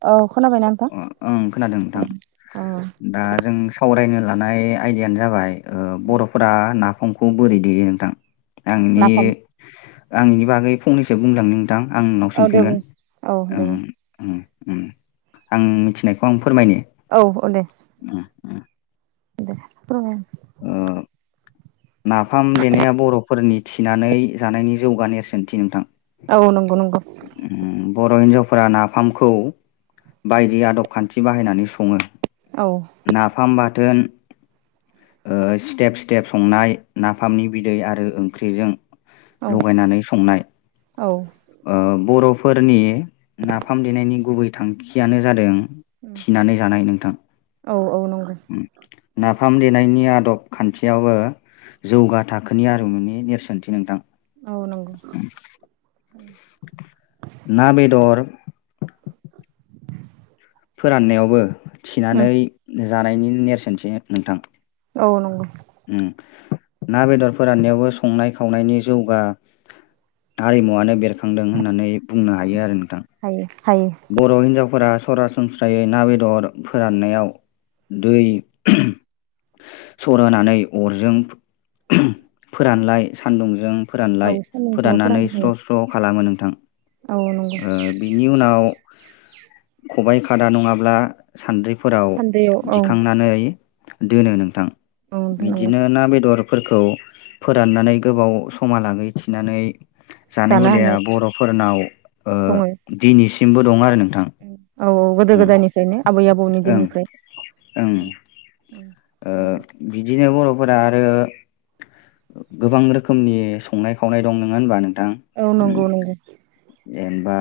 औ खोनाबायना नोंथां अ ओं खोनादों नोंथां औ दा जों सावरायनो लानाय आयदायानो जाबाय ओ बर'फोरा नाफमखौ बोरै देयो नोंथां? आंनि नाफाम आं इनि बागै फंनैसो बुंलांनि थां आं नोंनाव औ दे सोंफिनगोन बुं औ दे बुं ओं उम उम आं मिथिनायखौ आं फो फोरमायनि औ औ उम उम। दे फोरमाय। ओ नाफाम देनाया बर'फोरनि थिनानै जानायनि जौगा नेरसोनथि नोंथां। औ नंगौ नंगौ। उम बर' हिन्जावफोरा नाफामखौ बायदि आदब खान्थि बाहायनानै सङो। औ नाफाम बाथोन ओ स्टेप स्टेप संनाय नाफामनि बिदै आरो ओंख्रिजों औ लगायनानै संनाय। औ ओ बर'फोरनि नाफाम देनायनि गुबै थांखियानो जादों थिनानै जानाय नोंथां। औ औ नं नाफ फाम देनायनि आदब खान्थियावबो जौगा थाखोनि आरिमुनि नेरसोनथि नोंथां। औ नंगौ। ना बेदर फोराननायावबो उम थिनानै जानायनि नेरसोनथि नोंथां। औ नंगौ। उम ना बेदर फोराननायावबो संनाय खावनायनि जौगा हारिमुवानो बेरखांदों होननानै बुंनो हायो आरो नोंथां। हायो हायो बर' हिन्जावफोरा सरासनस्रायै ना बेदर फोराननायाव दै सर होनानै अरजों फोरानलाय सान्दुंजों औ फोरानलाय सान्दुं दुङाव फोराननानै फोराननो हायो स्र स्र खालामो नोंथां औ नंगौ ओ बिनि उनाव खबाय खादा नङाब्ला सान्द्रिफोराव सान्द्रियाव औ दिखांनानै दोनो नोंथां औ नंगौ बिदिनो ना बेदर फोरखौ फोराननानै गोबाव समा लागै थिनानै जानाय जानो हुदाया हानाय बर'फोरनाव ओ दङ दिनैसिमबो दं आरो नों औ औ गोदो गोदायनिफ्रायनो आबै आबौनि ओं दिननिफ्राय ओं ओ बिदि दिनो बर'फोरा आरो गोबां रोखोमनि संनाय खावनाय दं नोङा होनबा नों औ नंगौ नंगौ। जेनबा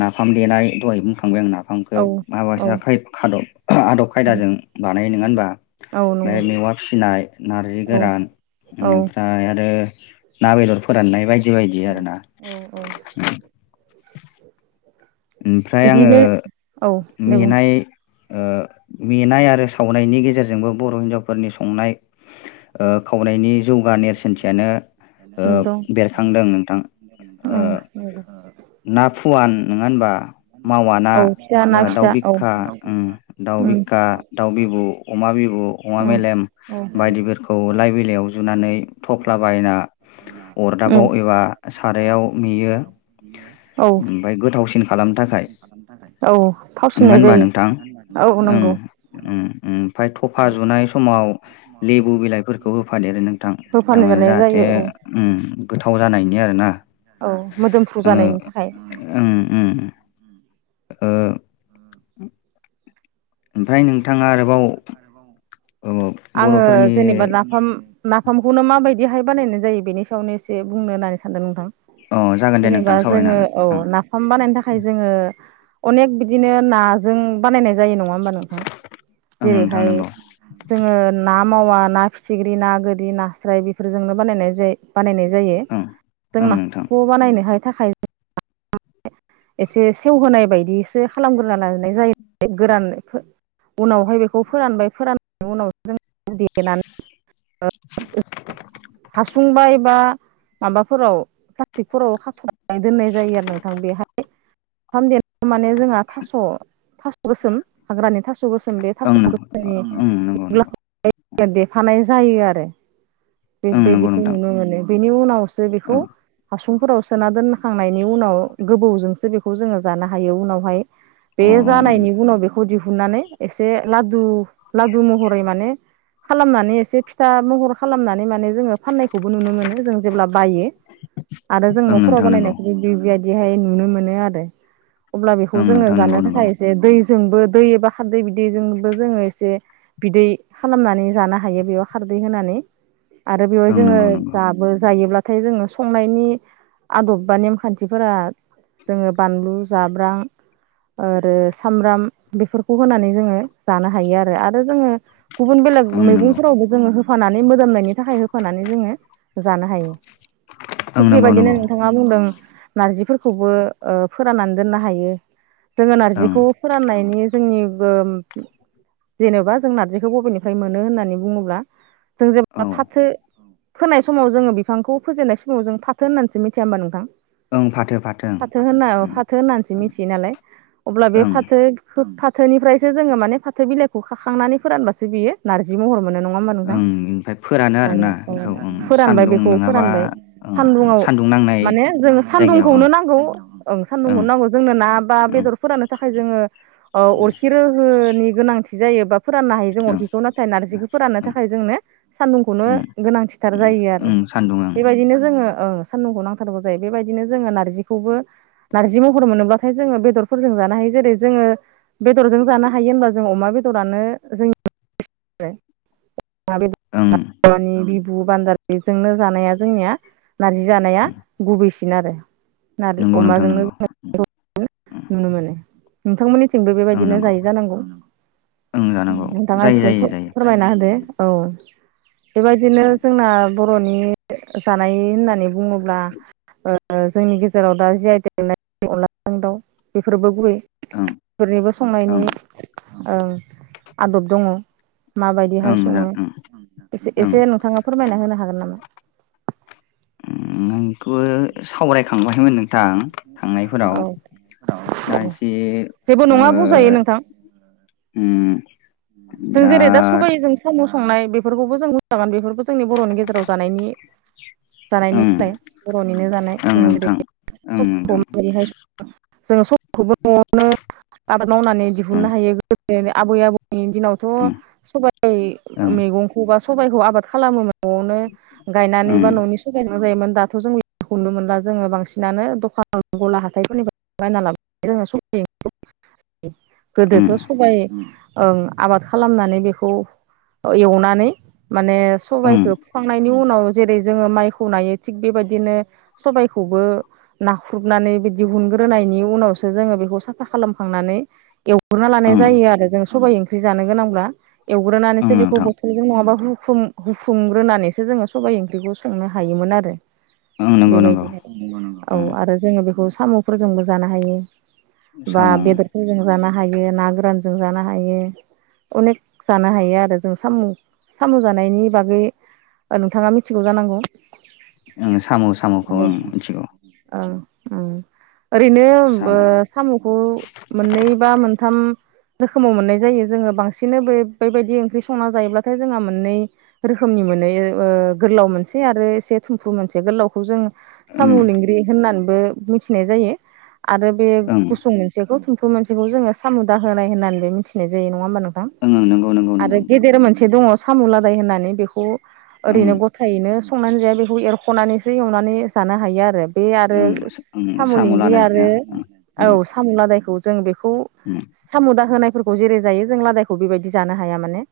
नाफाम देनाय दहायनो बुंखांबाय आं नाफ फामखौ औ औ माबासा खाय खादब आदब खायदाजों बानायो नोङा होनबा औ बे नंगौ मेवा फिनाय नार्जि औ गोरान औ इनिफ्राय आरो ओ ना बेदर फोराननाय बाय दि बायदि आरोना। औ औ ओमफ्राय आङो बिदिनो औ दे बुं मेनाय ओ मेनाय आरो सावनायनि गेजेरजोंबो बर' हिन्जावफोरनि संनाय ओ खावनायनि जौगा नेरसोनथियानो ओ दं बेरखांदों नोंथां। ओ ओं ना फुवान नोङा होनबा मावा ना औ फिसा ओ ना दाउ फिसा औ बिखखा उम दाउ उम बिका दाउ बिबु खौ अमा बिबु अमा उम मेलेम औ बायदिफोरखौ लाइ बिलाइयाव जुनानै थफ्ला बायना उम अरदाबाव एबा सारायाव मेयो औ ओमफाय फिन खालामनो थाखाय औ नोङा फावसिननाय होनबा नोंथां जायो औ उम-उम। नंगौ उम ओमफाय थफा जुनाय समाव लेबु बिलाइफोरखौ होफादेरो नोंथां होफानो नोंयो जानाय जाहाथे जायो औ उम गोथाव थाव जानायनि आरोना। औ मोदोमफ्रु जानायनि थाखाय। उम उम ओ। ओमफ्राय नोंथाङा आरोबाव औ आंङो बर'फोरनि जेनेबा नाफाम नाफामखौनो माबायद बेहाय बानायनाय जायो बेनि सायावनो एसे बुंनो होननानै सानदों नोंथां। अ जागोन दे जेनेबा नोंथां सावरायनो जोङो हागोन औ नाफाम बानायनो थाखाय जोंङो अनेक बिदिनो नाजों बानायनाय जायो नङा होनबा नोंथां। जेरैहाय जोङो ना ना मावा ना फिथिख्रि ना गोरि नास्राय बेफोरजोंनो बानायनाय जाय बानायनाय जायो ओं जों ओं नोंथां नाखौ बानायनोहाय थाखाय एसे सेवहोनाय बायदिसो खालामग्रोना लानाय जायो गोरान उनावहाय बेखौ फोरानबाय फोराननायनि उनावसो जों देनानै [unintelligible] माबाफोराव प्लास्टिकफोराव खाफथानानै दोननाय जायो आरो नोंथां। [unintelligible] देनाय माने जोंहा थास' थास' गोसोम हाग्रानि नंगौ ओं नोंथां ओं थास' नों ओं नंगौ नंगौ [unintelligible] [unintelligible] ओं नंगौ बेबायदिखौ नोंथां नुनो मोनो बेनि उनावसो बेखौ ओं हासुं फुंफोराव सोना दोनखांनायनि उनाव गोबौजोंसो बेखौ जोङो जानो हायो उनावहाय। अ बे जानायनि उनाव बेखौ दिहु बुनानै एसे लादु लादु महरै माने खालामनानै एसे फिथा महर खालामनानै। जोंङो फनायखौबो नुनो मोनो जों जेब्ला बायो आरो जों ओं न'फोराव नोंथां नंगौ बानायनाय [unintelligible] बेहाय नुनो मोन आरो अब्ला बेखौ ओं जोंसो नोंथां नंगौ जानो नंगौ थाखाय एसे दै जोंबो दै एबा खारदै बिदैजोंबो जोङो एसे बिदै खालामनानै जानो हायो बेयाव खारदै होनानै। आरो बेवहाय ओं जोङो नंगौ नंगौ जाबो जायोब्ला नाथाय जोङो संनायनि आदब बा नेमखान्थिफोरा जोङो बानलु जाब्रां ओरो सामब्राम बेफोरखौ होनानै जोङो जानो हायो आरो आरो जोङो गुबुन बेलेग ओं नंगौ मैगंफोरावबो जोङो होफानानै मोदोमनायनि थाखाय होफानानै जोङो जानो हायो ओं थिग नंगौ बेबायदिनो नंगौ नोंथाङा बुंदों नारजिफोरखौबो ओ फोराननानै दोननो हायो। जोङो ओं नारजिखौ फोराननायनि जोंनि बोम जेनेबा जों नारजिखौ बबेनिफ्राय मोनो होननानै बुङोब्ला जों जेब औ बा फाथो फोनाय समाव जोङो बिफांखौ फोजेननाय समाव जों फाथो होननानैसो मिथिया होनबा नोंथां? ओं फाथो। फाथो होननायाव ओं फाथो होननानैसो उम मिथियो नालाय अब्ला बे ओं फाथो फोथ फाथ थोनिफ्रायसो जोङो माने फाथो बिलाइखौ खाखांनानै फोरानबासो बियो नारजि महर मोनो नङा होमबा नोंथां। ओं ओमफ्राय फोरानो औ आरोना औ बेखौ ओं फोरानबाय सान्दुं बेखौ नङाबा फोरानबाय ओं ओं सान्दुंआव सान्दुं नांनाय माने जों सान जायगायाव सान्दुंखौनो ओं नांगौ ओं सान्दुंखौनो नांगौ जोंनो ना बा ओं बेदरफोरानो थाखाय जोङो औ अरखि रोहनि गोनां। गोनांथि जायो बा फोराननो हायो जों ओं अरखिखौ नाथाय नारजिखौ फोराननो ओं थाखाय जोंने सान्दुंखौनो ओं गोनांथिथार जायो आरो ओं सान्दुं ओं बेबायदिनो जों जोंङो ओ सानदुंखौ नांथारगौ जायो बेबायदिनो जोङो नारजिखौबो नारजि महर मोनोबाथाय जोङो बेदर फोरजों जानो हायो जेरै जोङो बेदरजों जानो हायो होनबा जों अमा बेदरानो जों जाय [unintelligible] ओं बेदरानि बिबु बान्दाजोंनो जानाया जोंनिया नारजि जानाया गुबैसिन आरो। ना नंगौ नोंथां अमाजोंनो नंगौ जो नुनो मोनो नोंथांमोननि थिंबो ओं बेबायदिनो नंगौ जायै जानांगौ ओं जानांगौ नोंथाङा जायो एसे जायो जायो फोरमायना होदो। औ। बेबायदिनो जोंना बर'नि जानाय होननानै बुङोब्ला ओ जोंनि गेजेराव दा जिइथेक मोन्नाय देरनाय अनलाजों दाउ बेफोरबो गुबै। ओं फोरनिबो संनायनि ओं ओ आदब दङ। माबायदिहाय ओं जा सङो ओं ओं एसे नोंथाङा फोरमायना होनो हागोन नामा? ओम नोंखौ सावराय खांबायमोन नोंथां थांनायफोराव औ दा औ एसे जेबो ओ नङा बुंजायो नोंथां ओम जों जेरै दा सबाइ जों साम' संनाय बेफोरखौबो जों बुंजागोन बेफोर जोंनि बर'नि गेजेराव जानायनि ओं जानायनिलाय बर'निनो जानाय जों जेरै ओम नोंथां। जोङो समखौबो न'आवनो आबाद मावनानै ओं दिहुननो हायो गोदोनि आबै आबौ नि दिनावथ' ओं सबाइ ओं मैगंखौ बा सबाइखौ आबाद खालामोमोन। न'आवनो गायनानै ओं बा न'नि सबाय जायोमोन दाथ' जों हनो मोन जोङो बांसिनानो द खान गला हााइफोरनिफ्राय बायना लाबो जों सबाय गोदोथ' ओं सबाय ओं आबाद खालामनानै बेखौ एवनानै माने सबाइखौ फुखांनायनि उनाव जेरै जोङो माइखौ नायो थिग बेबायदिनो सबबायखौबो नाख्रुबनानै बि दिहुनग्रोनायनि उनावसो जोङो बेखौ साफा खालामखांनानै एव एवग्रोना लानाय ओं ओं जायो आरो जों सबाय ओंख्रि जानो गोनांब्ला ओं एवग्रोनानैसो बेखौ नोंथां बथलजों नङाबा हु हुफुं हुफुंग्रोनानैसो जोङो सबाय ओंख्रिखौ संनो हायोमोन आरो। ओं नंगौ नंगौ बेबायदिहाय। औ ओं आरो जोङो बेखौ साम'फोरजोंबो जानो हायो बा साम' बेदरफोरजों जानो हायो ना गोरानजों जानो हायो अनेक जानो हायो आरो जों साम' साम' जानायनि बागै नोंथाङा मिथिगौ जानांगौ? उम साम' साम'खौ ओ आरो मिथिगौ ओं उम। ओरैनो साम' ओ साम'खौ मोननै बा मोनथाम रोखोमाव मोननाय जायो जोङो बांसिन बे बेबायदि ओंख्रि संना जायोब्लाथाय जोंहा मोननै रोखोम मनि मोनो ओ गोलाव मोनसे आरो एसे थुमफ्रु‌ मोनसे गोलावखौ‌जों सामु ओं लेग्रि होननानैबो मिथिनाय जायो आरो बे ओं गुसुं मोनसेखौ थुमफ्रु बे मोनसेखौ जोङो सामु दाहोनाय होननानैबो मिथिनाय जायो नङा होमब नों थां? ओं ओं नंगौ नंगौ आरो नंगौ नोंथां गेदेर मोनसे दङ साम' लादाय होननानै बेखौ ओं ओरैनो गथायैनो संनानै जाया बेखौ एरख'नानैसो एवनानै जानो हायो आरो। बे आरो ओं स- ओं साम' लेंग्रि लादाय आरो ओ ओं औ साम' लादायखौ जों बेखौ उम सामदा होनायफोरखौ जेरै जायो जों लादायखौ बेबायदि जानो हाया माने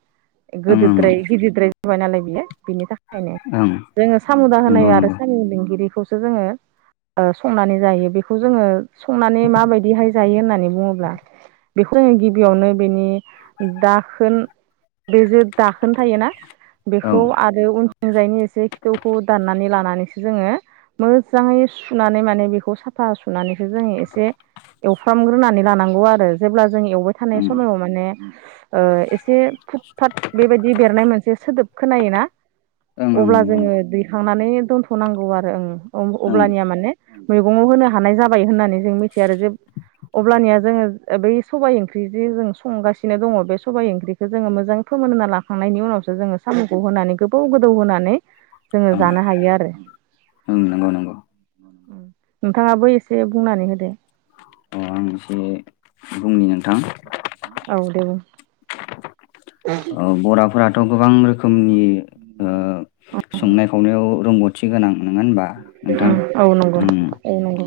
उम गोदद्राय गिदिरद्राय जाबाय नालाय बियो बेनि थाखाय खायनो ओं ओं, जोङो सामु दाहोनाय नंगौ आरो नंगौ साम' लेंगिरिखौसो जोङो ओ संनानै जायो बेखौ जोङो संनानै माबायदिहाय जायो होननानै बुङोब्ला बेखौ जोङो गिबियावनो बेनि दाखोन बे ज दाखोनो थायोना औ बेखौ ओं आरो उन थिंजायनि एसे खिथौखौ दाननानै लानानैसो जोङो मो मोजाङै सुनानै माने बेखौ साफा सुनानैसो जोङो एसे एवफ्रामग्रोनानै लानांगौ आरो जेब्ला जों एवबाय थानाय ओं समायाव माने एसे फुट फाट बेबायदि बेरनाय मोनसे सोदोब खोनायोना ओं नंगौ अब्ला नंगौ जोङो दैखांनानै दोनथ'नांगौ आरो ओ ओं अब्लानिया माने मैगंआव होनो हानाय जाबाय होननानै जों मिथियो आरो जे अब्लानिया जोङो बै सबाय ओंख्रि जे जों संगासिनो दङ बे सबाय ओंख्रिखौ जोङो मोजां सोमोना लाखांनायनि उनावसो जोङो साम'खौ होनानै गोबौ गोदौ होनानै जोङो ओं जानो हायो आरो। ओं नंगौ नंगौ नोंथाङाबो एसे बुंनानै होदो अ आं एसे बुंनि नोंथां औ दे बुं। औ बराफोराथ' गोबां रोखोम [unintelligible] संनाय खावनायाव रोंगौथि गोनां ननोङा होनबा नोंथां उम औ नंगौ औ नंगौ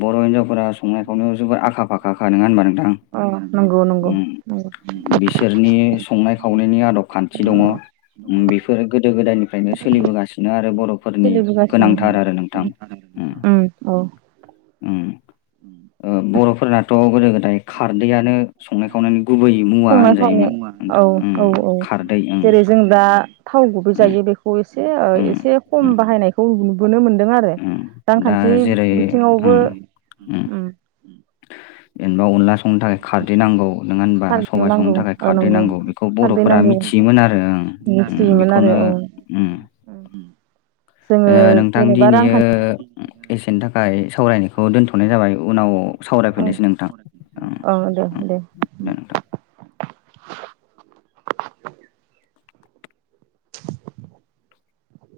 बर' हिनजावफोरा संनायखौनो जोबोर आखा फाखाखा नङा होनबा नोंथां अ नंगौ नंगौ नंगौ बिसोरनि संनाय खावनायनि आदब खान्थि दङ बेफोर गोदो गोदायनिफ्रायनो सोलिबोगासिनो आरो बर' बर'फोरनि सोलिबोगासिनो गोनांथार आरो नोंथां उम उम। ओ- बर'फोरनाथ' गोदो गोदाय खारदैआनो संनाय खावनायनि गुबै मुवा होनजायोमोन औ नोंथां उम औ औ। खारदै उम जेरै जों दा थाव गुबै उम जायो बेखौ एसे ओ उम एसे खम उम बाहायनायखौ नुयो उम दा जेरै बिथिङावबो उम उम। एनबा अनला संनो थाखाय खारद्रैनांगौ नङा होनबा खारदैयाव सबाइ नांगौ संनो थाखाय औ खारदै नंगौ नांगौ बेखौ खारदै बर'फोरा नांगौ मिथियोमोन आरो उम बेखौनो [unintelligible] औ। [unintelligible] जोङो ओ नोंथां जेनेबा दिनैयो रांखान्थि एसेनि थाखाय सावरायनायखौ दोनथ'नाय जाबाय उनाव औ सावरायफैनोसै नोंथां औ दे ओम। दे। [unintelligible]